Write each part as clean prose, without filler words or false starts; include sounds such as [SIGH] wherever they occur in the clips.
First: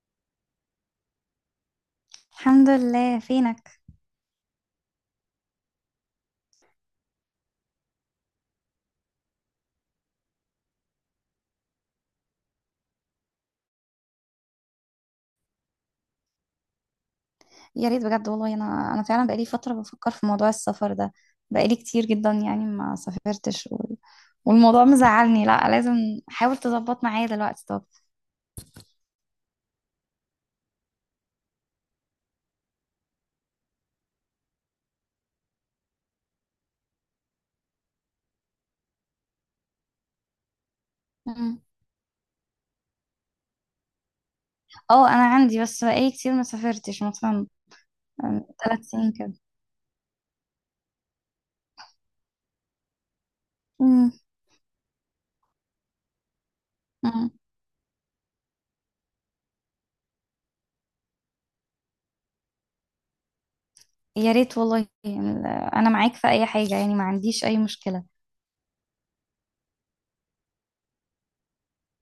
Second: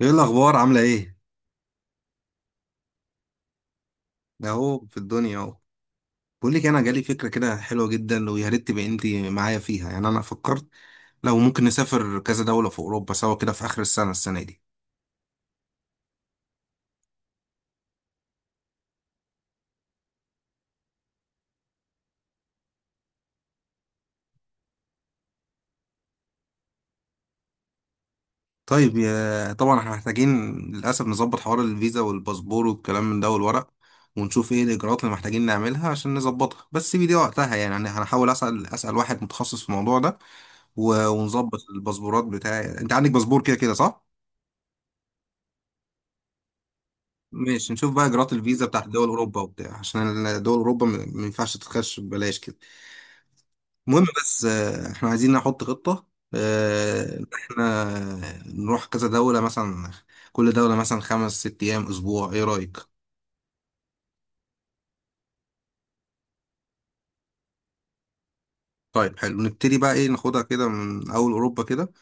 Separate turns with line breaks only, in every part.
ايه الاخبار؟ عامله ايه؟
الحمد لله، فينك؟
ده اهو في الدنيا اهو. بقول لك، انا جالي فكره كده حلوه جدا، ويا ريت تبقي انت معايا فيها. يعني انا فكرت لو ممكن نسافر كذا دوله في اوروبا سوا كده في اخر السنه دي.
يا ريت بجد والله، انا فعلا بقالي فتره بفكر في موضوع السفر ده. بقالي كتير جدا يعني ما سافرتش والموضوع مزعلني. لا لازم حاول تظبط معايا دلوقتي. طب.
طيب، يا طبعا احنا محتاجين للاسف نظبط حوار الفيزا والباسبور والكلام من ده والورق، ونشوف ايه الاجراءات اللي محتاجين نعملها عشان نظبطها. بس سيبي دي وقتها، يعني انا هنحاول اسال واحد متخصص في الموضوع ده. ونظبط
مم.
الباسبورات بتاعي. انت عندك باسبور كده كده، صح؟
اه، انا عندي بس بقالي كتير ما سافرتش مثلا
ماشي، نشوف بقى اجراءات الفيزا بتاعت
ثلاث
دول
سنين كده.
اوروبا وبتاع، عشان دول اوروبا ما ينفعش تخش ببلاش كده. المهم،
مم.
بس احنا عايزين نحط خطة، ان
مم.
احنا نروح كذا دولة مثلا. كل دولة مثلا 5 6 ايام، اسبوع، ايه رأيك؟
يا ريت والله، انا معاك في اي حاجه، يعني ما عنديش اي مشكله.
طيب حلو. نبتدي بقى ايه؟ ناخدها كده من اول اوروبا كده.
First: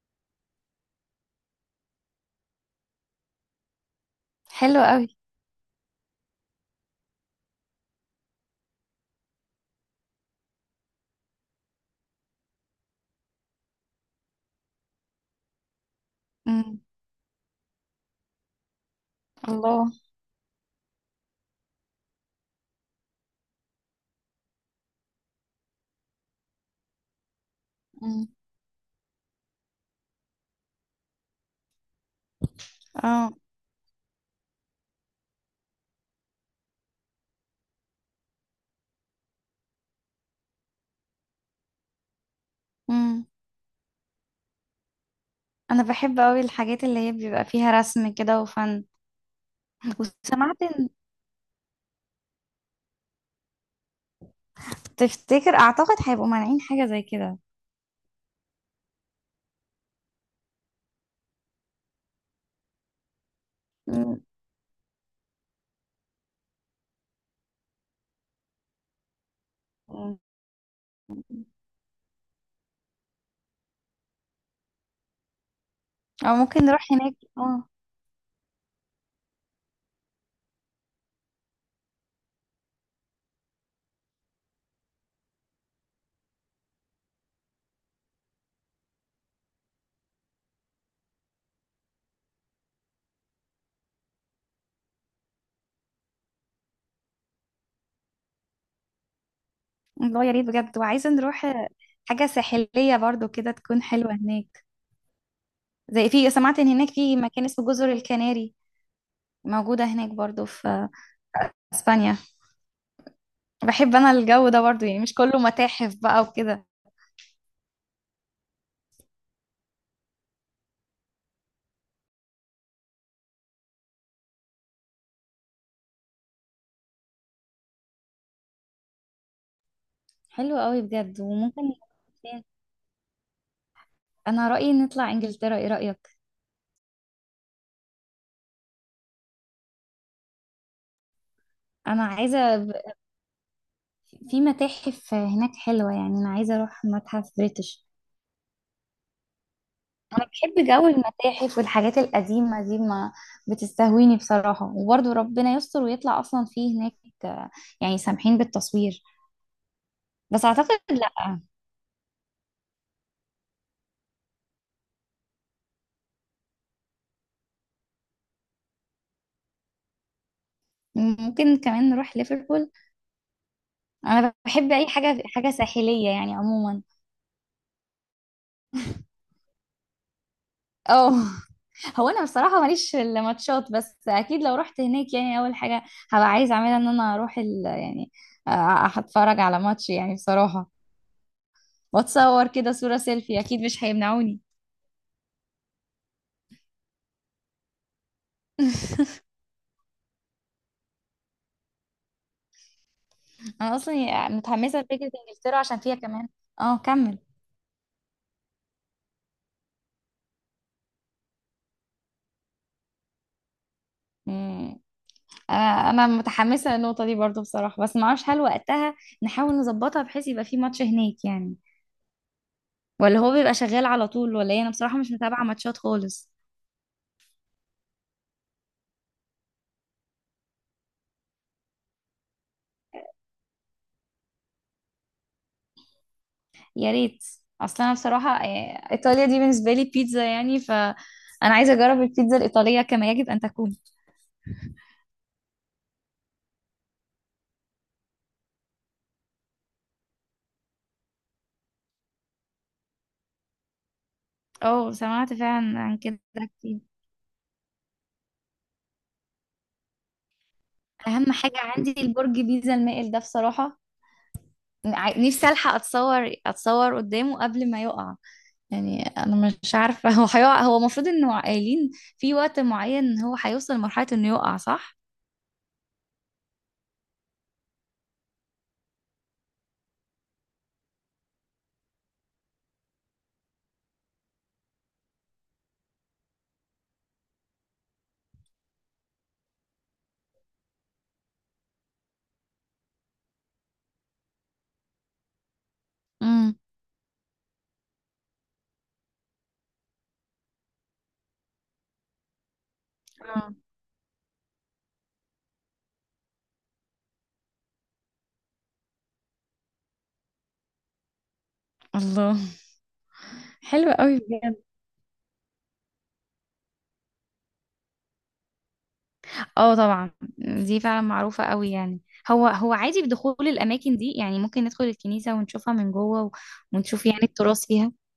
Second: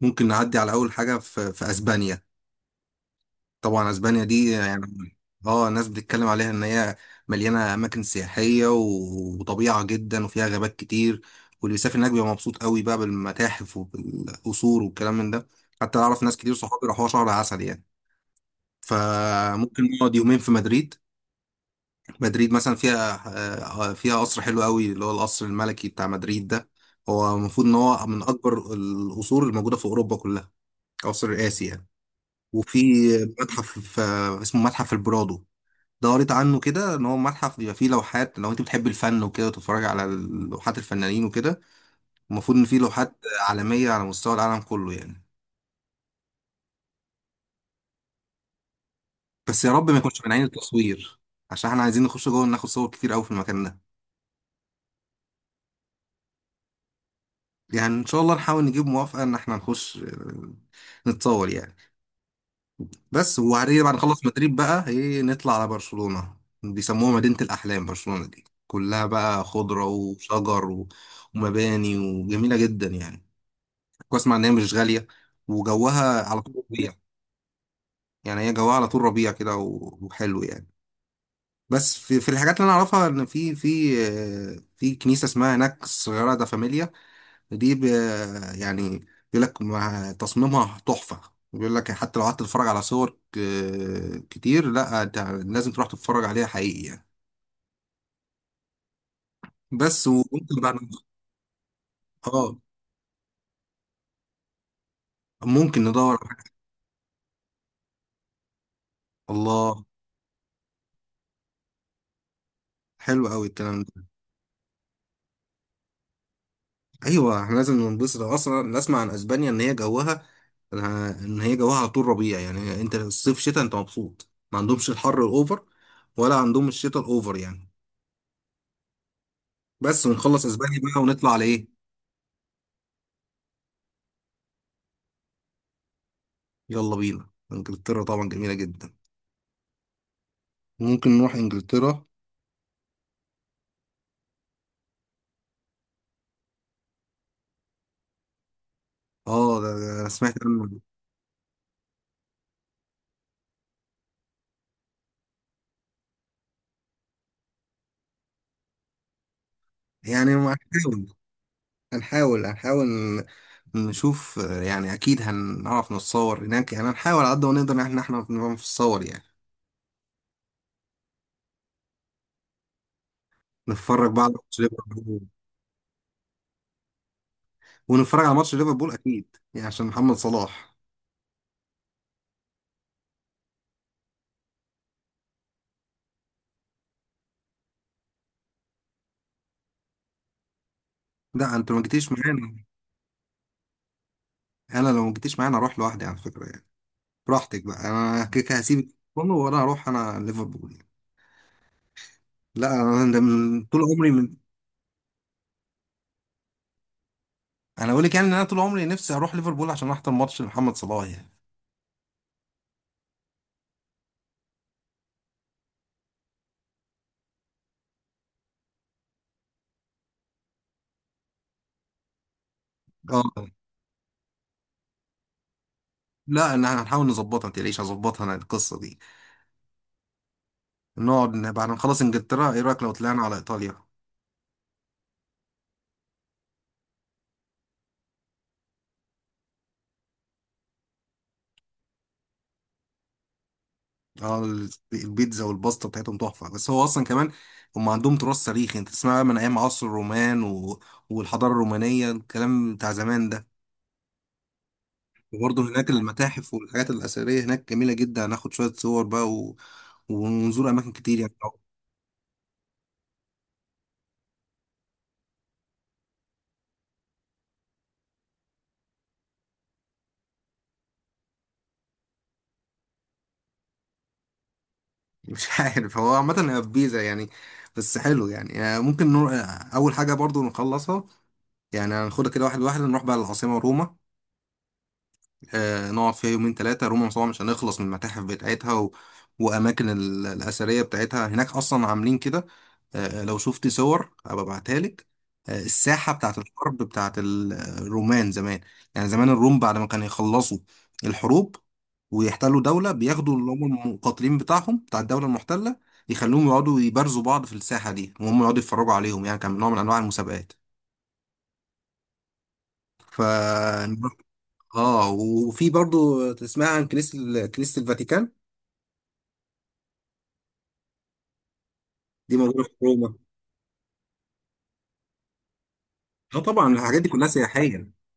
ممكن نعدي على اول حاجة في اسبانيا. طبعا اسبانيا دي
حلو
يعني
قوي.
اه، الناس بتتكلم عليها ان هي مليانه اماكن سياحيه وطبيعه جدا، وفيها غابات كتير. واللي بيسافر هناك بيبقى مبسوط قوي بقى بالمتاحف وبالقصور والكلام من ده. حتى اعرف ناس كتير
مم.
صحابي راحوا شهر عسل يعني. فممكن
الله.
نقعد يومين في مدريد. مدريد مثلا فيها فيها قصر حلو قوي، اللي هو القصر الملكي بتاع مدريد ده. هو المفروض ان هو من
مم.
اكبر القصور الموجوده في اوروبا كلها. قصر رئاسي يعني. وفي
اه.
متحف اسمه متحف البرادو. دورت عنه كده، ان هو متحف بيبقى فيه لوحات. لو انت بتحب الفن وكده وتتفرج على لوحات الفنانين وكده، المفروض ان فيه لوحات
مم.
عالميه على مستوى العالم كله يعني.
انا بحب قوي الحاجات اللي هي بيبقى فيها رسم كده وفن.
بس يا رب ما يكونش من عين
وسمعت ان
التصوير، عشان احنا عايزين نخش جوه ناخد صور كتير قوي في المكان ده.
اعتقد هيبقوا مانعين حاجة زي كده.
يعني ان شاء الله نحاول نجيب موافقه ان احنا نخش نتصور يعني. بس وبعدين بعد ما
مم.
نخلص مدريد بقى ايه، نطلع على برشلونه. بيسموها مدينه الاحلام. برشلونه دي كلها بقى خضره
مم.
وشجر ومباني، وجميله جدا يعني. واسمع ان هي مش غاليه، وجوها
او
على طول
ممكن
ربيع
نروح
مم.
هناك، اه.
يعني هي جوها على طول ربيع كده، وحلو يعني. بس في الحاجات اللي انا اعرفها، ان في كنيسه اسمها هناك الصغيره دا فاميليا. دي يعني بيقول لك مع تصميمها تحفه. بيقول لك حتى لو قعدت تتفرج على صور كتير، لا انت لازم تروح تتفرج عليها حقيقي يعني. بس
الله، يا ريت
وممكن بعد
بجد، وعايزة نروح حاجة
اه
ساحلية برضو كده تكون حلوة هناك.
ممكن
زي،
ندور على
في،
حاجة.
سمعت ان هناك في مكان اسمه جزر الكناري، موجودة
الله.
هناك برضو في اسبانيا.
حلو قوي الكلام
بحب
ده.
انا الجو ده برضو، يعني مش كله متاحف بقى وكده.
ايوه، احنا لازم ننبسط. اصلا نسمع عن اسبانيا ان هي جوها على طول ربيع. يعني انت الصيف شتاء انت مبسوط، ما عندهمش الحر الاوفر ولا عندهم الشتاء الاوفر يعني. بس ونخلص
حلو
اسبانيا
قوي
بقى
بجد.
ونطلع على
وممكن،
ايه؟
انا رأيي نطلع انجلترا، ايه رأيك؟
يلا بينا انجلترا، طبعا جميله جدا. ممكن نروح
انا
انجلترا.
عايزة ب- في متاحف هناك حلوة، يعني انا عايزة اروح متحف بريتش.
اه ده انا
انا
سمعت
بحب
عنه.
جو المتاحف والحاجات القديمه دي، ما بتستهويني بصراحه. وبرضو ربنا يستر ويطلع اصلا فيه هناك، آه، يعني سامحين بالتصوير.
يعني
بس
ما
اعتقد لا.
هنحاول نشوف. يعني اكيد هنعرف نتصور هناك يعني، هنحاول على قد ما نقدر ان احنا نعرف نتصور يعني.
ممكن كمان نروح ليفربول.
نتفرج بقى على
انا
الماتش،
بحب اي حاجه حاجه ساحليه يعني عموما.
ونتفرج على ماتش ليفربول اكيد يعني، عشان محمد صلاح.
اه. هو انا بصراحه ماليش في الماتشات، بس اكيد لو رحت هناك يعني اول حاجه هبقى عايزه اعملها ان انا اروح يعني اتفرج على ماتش يعني بصراحه.
لا، انت لو ما جيتيش
واتصور
معانا
كده صوره سيلفي اكيد مش هيمنعوني.
انا لو ما جيتيش معانا اروح لوحدي على فكره يعني. براحتك بقى، انا كده كده هسيبك
[LAUGHS]
كله، وانا هروح انا ليفربول يعني. لا، انا ده من
انا
طول عمري
اصلا
من.
متحمسه لفكره انجلترا عشان فيها كمان. اه، كمل.
انا اقول لك يعني، ان انا طول عمري نفسي اروح ليفربول عشان احضر ماتش لمحمد صلاح يعني.
مم. انا متحمسه للنقطه دي برضو بصراحه، بس ما اعرفش هل وقتها نحاول نظبطها بحيث يبقى في ماتش هناك يعني، ولا هو
اه.
بيبقى شغال على طول ولا ايه. انا بصراحه مش متابعه ماتشات خالص.
لا، انا هنحاول نظبطها، ما تقلقيش هظبطها انا القصه دي. نقعد بعد ما نخلص انجلترا، ايه رايك لو طلعنا على ايطاليا؟
يا ريت. اصلا انا بصراحه، ايطاليا دي بالنسبه لي بيتزا، يعني انا عايزه اجرب البيتزا الايطاليه كما يجب ان تكون.
اه، البيتزا والباستا بتاعتهم تحفه، بس هو اصلا كمان هم عندهم تراث تاريخي. انت تسمع بقى من ايام عصر الرومان والحضاره الرومانيه الكلام بتاع زمان ده.
اه، سمعت
وبرضه
فعلا
هناك
عن كده.
المتاحف
كتير.
والحاجات الاثريه هناك جميله جدا. هناخد شويه صور بقى. ونزور اماكن كتير
اهم
يعني
حاجه
[LAUGHS]
عندي البرج بيتزا المائل ده بصراحه. نفسي الحق اتصور قدامه قبل ما يقع. يعني انا مش عارفه. [LAUGHS] هو هيقع؟ هو المفروض انه، قايلين في وقت معين هو هيوصل لمرحله انه يقع، صح؟
مش عارف، هو عامه هي في بيزا يعني. بس حلو يعني ممكن نروح. اول حاجه برضه نخلصها. يعني هناخدها كده واحد واحد، نروح بقى للعاصمه روما. نقعد فيها يومين ثلاثة. روما مصر مش هنخلص من المتاحف بتاعتها. وأماكن الأثرية بتاعتها هناك أصلا عاملين كده. لو شفت صور هبقى ابعتها لك. الساحة بتاعت
امم.
الحرب بتاعت الرومان زمان. يعني زمان الروم، بعد ما كانوا يخلصوا الحروب ويحتلوا دولة، بياخدوا اللي
آه.
هم المقاتلين بتاعهم بتاع الدولة المحتلة، يخلوهم يقعدوا يبارزوا بعض في الساحة دي، وهم يقعدوا يتفرجوا عليهم. يعني كان نوع من أنواع المسابقات.
الله.
ف
حلوة قوي بجد.
اه وفي برضو تسمع عن كنيسة كنيسة الفاتيكان.
اه طبعا. دي فعلا معروفة قوي يعني.
دي
هو
موجودة في
هو عادي
روما.
بدخول الأماكن دي، يعني ممكن ندخل الكنيسة ونشوفها من جوه
اه طبعا، الحاجات
ونشوف
دي
يعني
كلها
التراث
سياحية.
فيها.
الحاجات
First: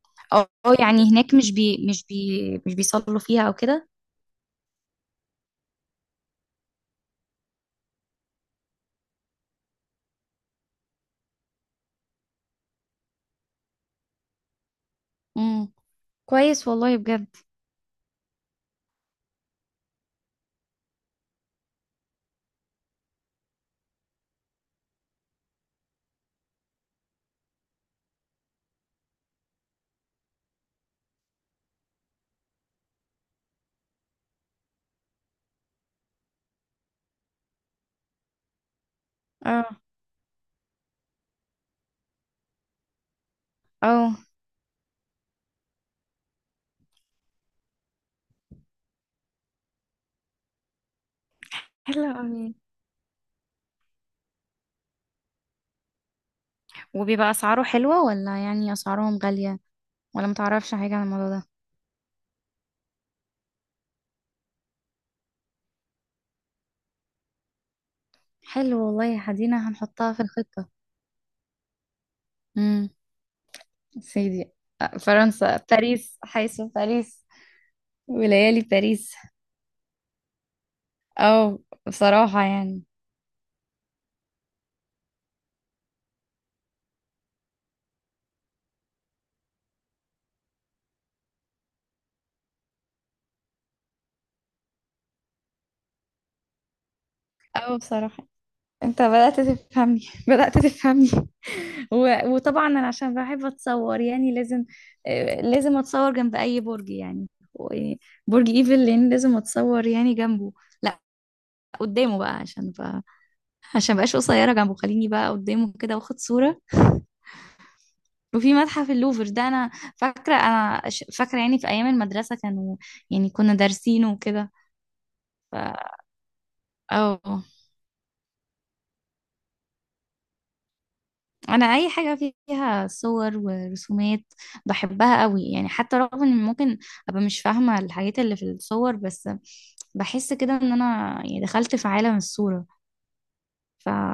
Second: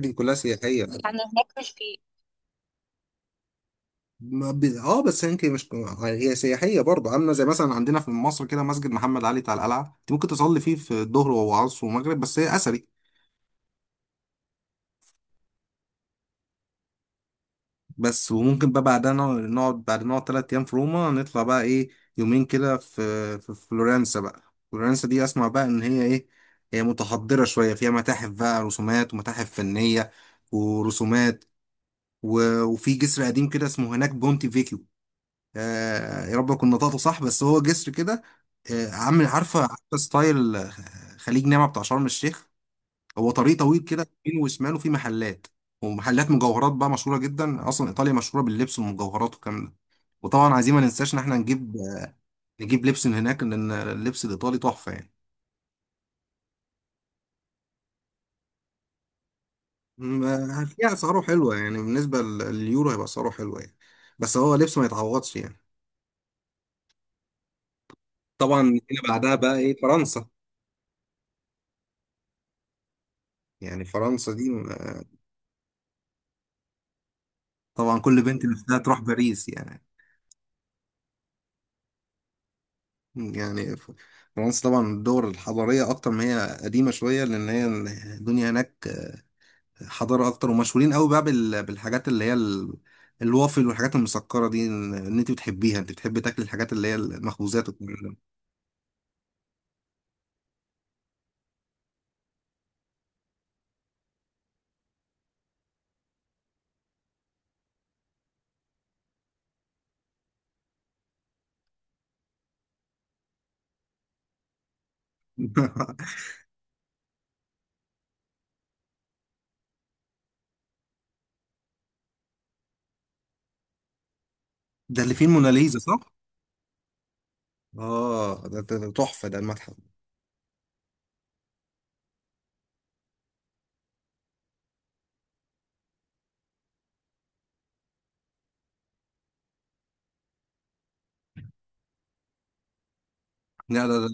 دي كلها
اه،
سياحية، بس
يعني
انا
هناك مش
هناك مش
بي
في.
مش بي مش بيصلوا فيها أو كده.
ما ب... اه بس يمكن مش، هي سياحية برضو. عاملة زي مثلا عندنا في مصر كده، مسجد محمد علي بتاع القلعة، انت ممكن تصلي فيه في الظهر وعصر ومغرب، بس هي أثري.
امم. كويس والله بجد.
بس وممكن بقى بعدها بعد ما نقعد 3 أيام في روما، نطلع بقى إيه، يومين كده في فلورنسا بقى. فلورنسا دي أسمع بقى إن هي إيه، هي متحضرة شوية، فيها متاحف بقى، رسومات ومتاحف فنية ورسومات، وفي جسر قديم كده اسمه هناك بونتي فيكيو. آه يا رب أكون نطقته صح. بس هو جسر كده آه، عامل عارفة
اه.
عارفة ستايل، خليج نعمة بتاع شرم الشيخ. هو طريق طويل كده
اه.
يمين وشماله في محلات، ومحلات مجوهرات بقى مشهوره جدا. اصلا ايطاليا مشهوره باللبس والمجوهرات والكلام ده. وطبعا عايزين ما ننساش ان احنا نجيب
حلو قوي.
نجيب لبس من هناك، لان اللبس الايطالي تحفه يعني.
وبيبقى اسعاره حلوة ولا يعني اسعارهم غالية؟ ولا متعرفش
فيها
حاجة عن
اسعاره
الموضوع ده.
حلوه يعني، بالنسبه لليورو هيبقى اسعاره حلوه يعني. بس هو لبس ما يتعوضش يعني. طبعا
حلو
هنا
والله يا
بعدها بقى
حدينا،
ايه،
هنحطها في
فرنسا.
الخطة. امم.
يعني فرنسا دي،
سيدي. فرنسا، باريس، حيث باريس.
طبعا كل بنت
وليالي
نفسها تروح
باريس.
باريس يعني.
او بصراحة يعني.
يعني فرنسا طبعا الدول الحضاريه اكتر، ما هي قديمه شويه، لان هي الدنيا هناك حضارة أكتر. ومشهورين قوي بقى بالحاجات اللي هي الوافل والحاجات المسكرة دي. إن أنت بتحبيها، أنت بتحبي تاكلي الحاجات اللي هي المخبوزات
او
والكلام
بصراحة، انت بدأت تفهمني. [LAUGHS] بدأت تفهمني. [LAUGHS] وطبعا انا عشان بحب اتصور يعني لازم اتصور جنب اي برج يعني، برج ايفل، لان لازم اتصور يعني جنبه. لا، قدامه بقى، عشان مبقاش قصيره جنبه، خليني بقى
ده
قدامه كده
[LAUGHS]
واخد صوره. وفي متحف اللوفر ده، انا فاكره يعني في ايام المدرسه كانوا، يعني كنا دارسينه وكده.
ده اللي فيه الموناليزا
ف
صح؟
اه.
آه ده تحفة ده المتحف.
انا اي حاجه فيها صور ورسومات بحبها قوي يعني، حتى رغم ان ممكن ابقى مش فاهمه الحاجات اللي في الصور، بس بحس كده ان انا يعني دخلت في عالم الصوره.
لا
ف
لا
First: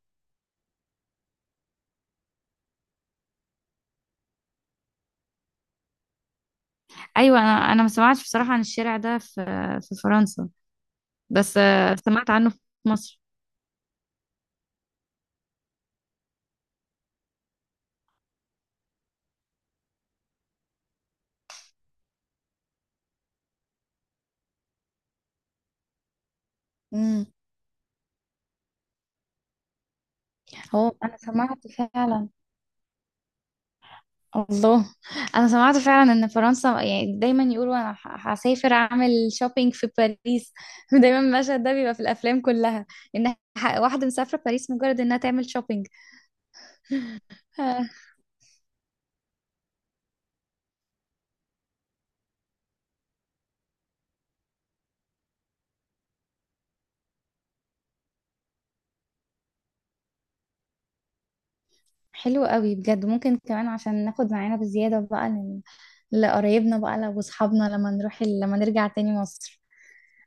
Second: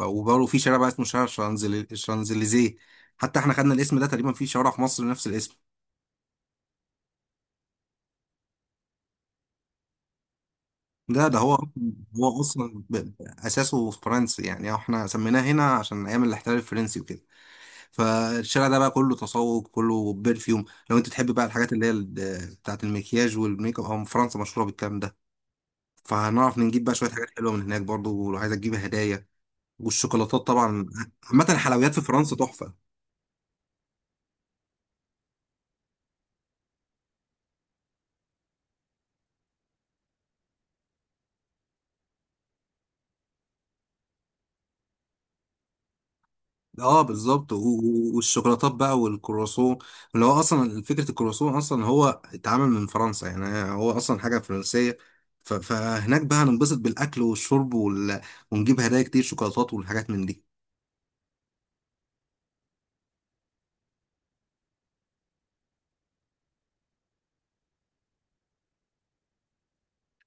لا، وبرضه في شارع بقى اسمه شارع شانزليزيه. حتى احنا خدنا الاسم ده تقريبا في شوارع في مصر نفس الاسم.
ايوه، انا ما سمعتش بصراحه عن الشارع ده في فرنسا.
ده هو
بس سمعت
هو
عنه في
اصلا
مصر.
اساسه فرنسي يعني. احنا سميناه هنا عشان ايام الاحتلال الفرنسي وكده. فالشارع ده بقى كله تسوق، كله برفيوم. لو انت تحب بقى الحاجات اللي هي بتاعة المكياج والميك اب، هم فرنسا مشهورة بالكلام ده. فهنعرف نجيب بقى شوية حاجات حلوة من هناك برضو، لو عايزة تجيب هدايا. والشوكولاتات طبعا.
هو انا
عامة
سمعت
الحلويات في
فعلا.
فرنسا تحفة.
الله. انا سمعت فعلا ان فرنسا، يعني دايما يقولوا انا هسافر اعمل شوبينج في باريس. [LAUGHS] دايما المشهد ده بيبقى في الافلام كلها، ان واحده مسافره باريس مجرد انها تعمل شوبينج.
اه بالظبط،
آه،
والشوكولاتات بقى والكرواسون، اللي هو اصلا فكرة الكرواسون اصلا هو اتعمل من فرنسا يعني. هو اصلا حاجة فرنسية. فهناك بقى هننبسط بالاكل والشرب. ونجيب هدايا كتير، شوكولاتات والحاجات من دي.
حلو قوي بجد. ممكن كمان عشان ناخد معانا بزياده بقى لقرايبنا بقى لو اصحابنا، لما نرجع تاني مصر.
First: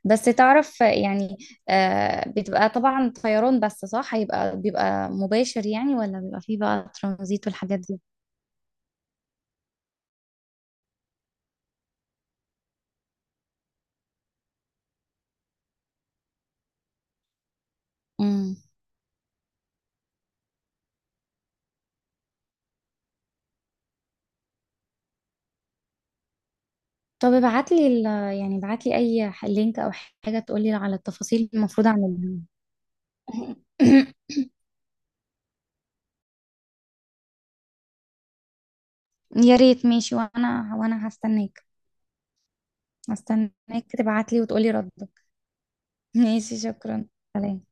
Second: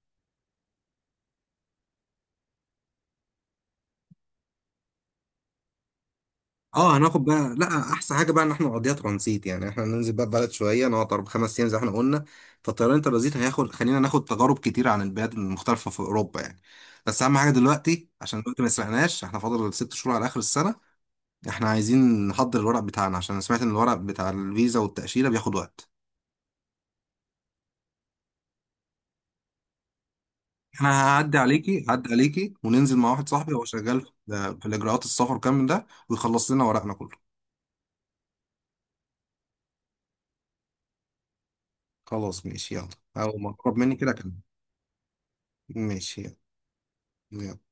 بس تعرف يعني. آه، بتبقى طبعا طيران، بس صح هيبقى بيبقى مباشر يعني، ولا بيبقى فيه بقى
اه هناخد
ترانزيت
بقى،
والحاجات
لا
دي؟
احسن حاجه بقى ان احنا نقضيها ترانزيت. يعني احنا ننزل بقى بلد شويه، نقعد 4 5 ايام زي ما احنا قلنا. فالطيران الترانزيت هياخد، خلينا ناخد تجارب كتير عن البلاد المختلفه في اوروبا يعني. بس اهم حاجه دلوقتي، عشان
امم.
دلوقتي ما سرقناش، احنا فاضل 6 شهور على اخر السنه. احنا عايزين نحضر الورق بتاعنا عشان أنا سمعت ان الورق بتاع الفيزا والتاشيره بياخد وقت.
طب ابعت لي يعني ابعت لي اي لينك او حاجه تقول لي على
انا هعدي
التفاصيل
عليكي
المفروض
هعدي
اعملها.
عليكي وننزل مع واحد صاحبي، هو شغال
[COUGHS]
في الاجراءات السفر كامل ده، ويخلص لنا ورقنا كله.
يا ريت ماشي، وانا هستناك.
خلاص ماشي يلا. اول ما اقرب
هستناك
مني كده كده.
تبعت لي وتقولي ردك. [LAUGHS]
ماشي
ماشي، شكرا. سلام.
يلا.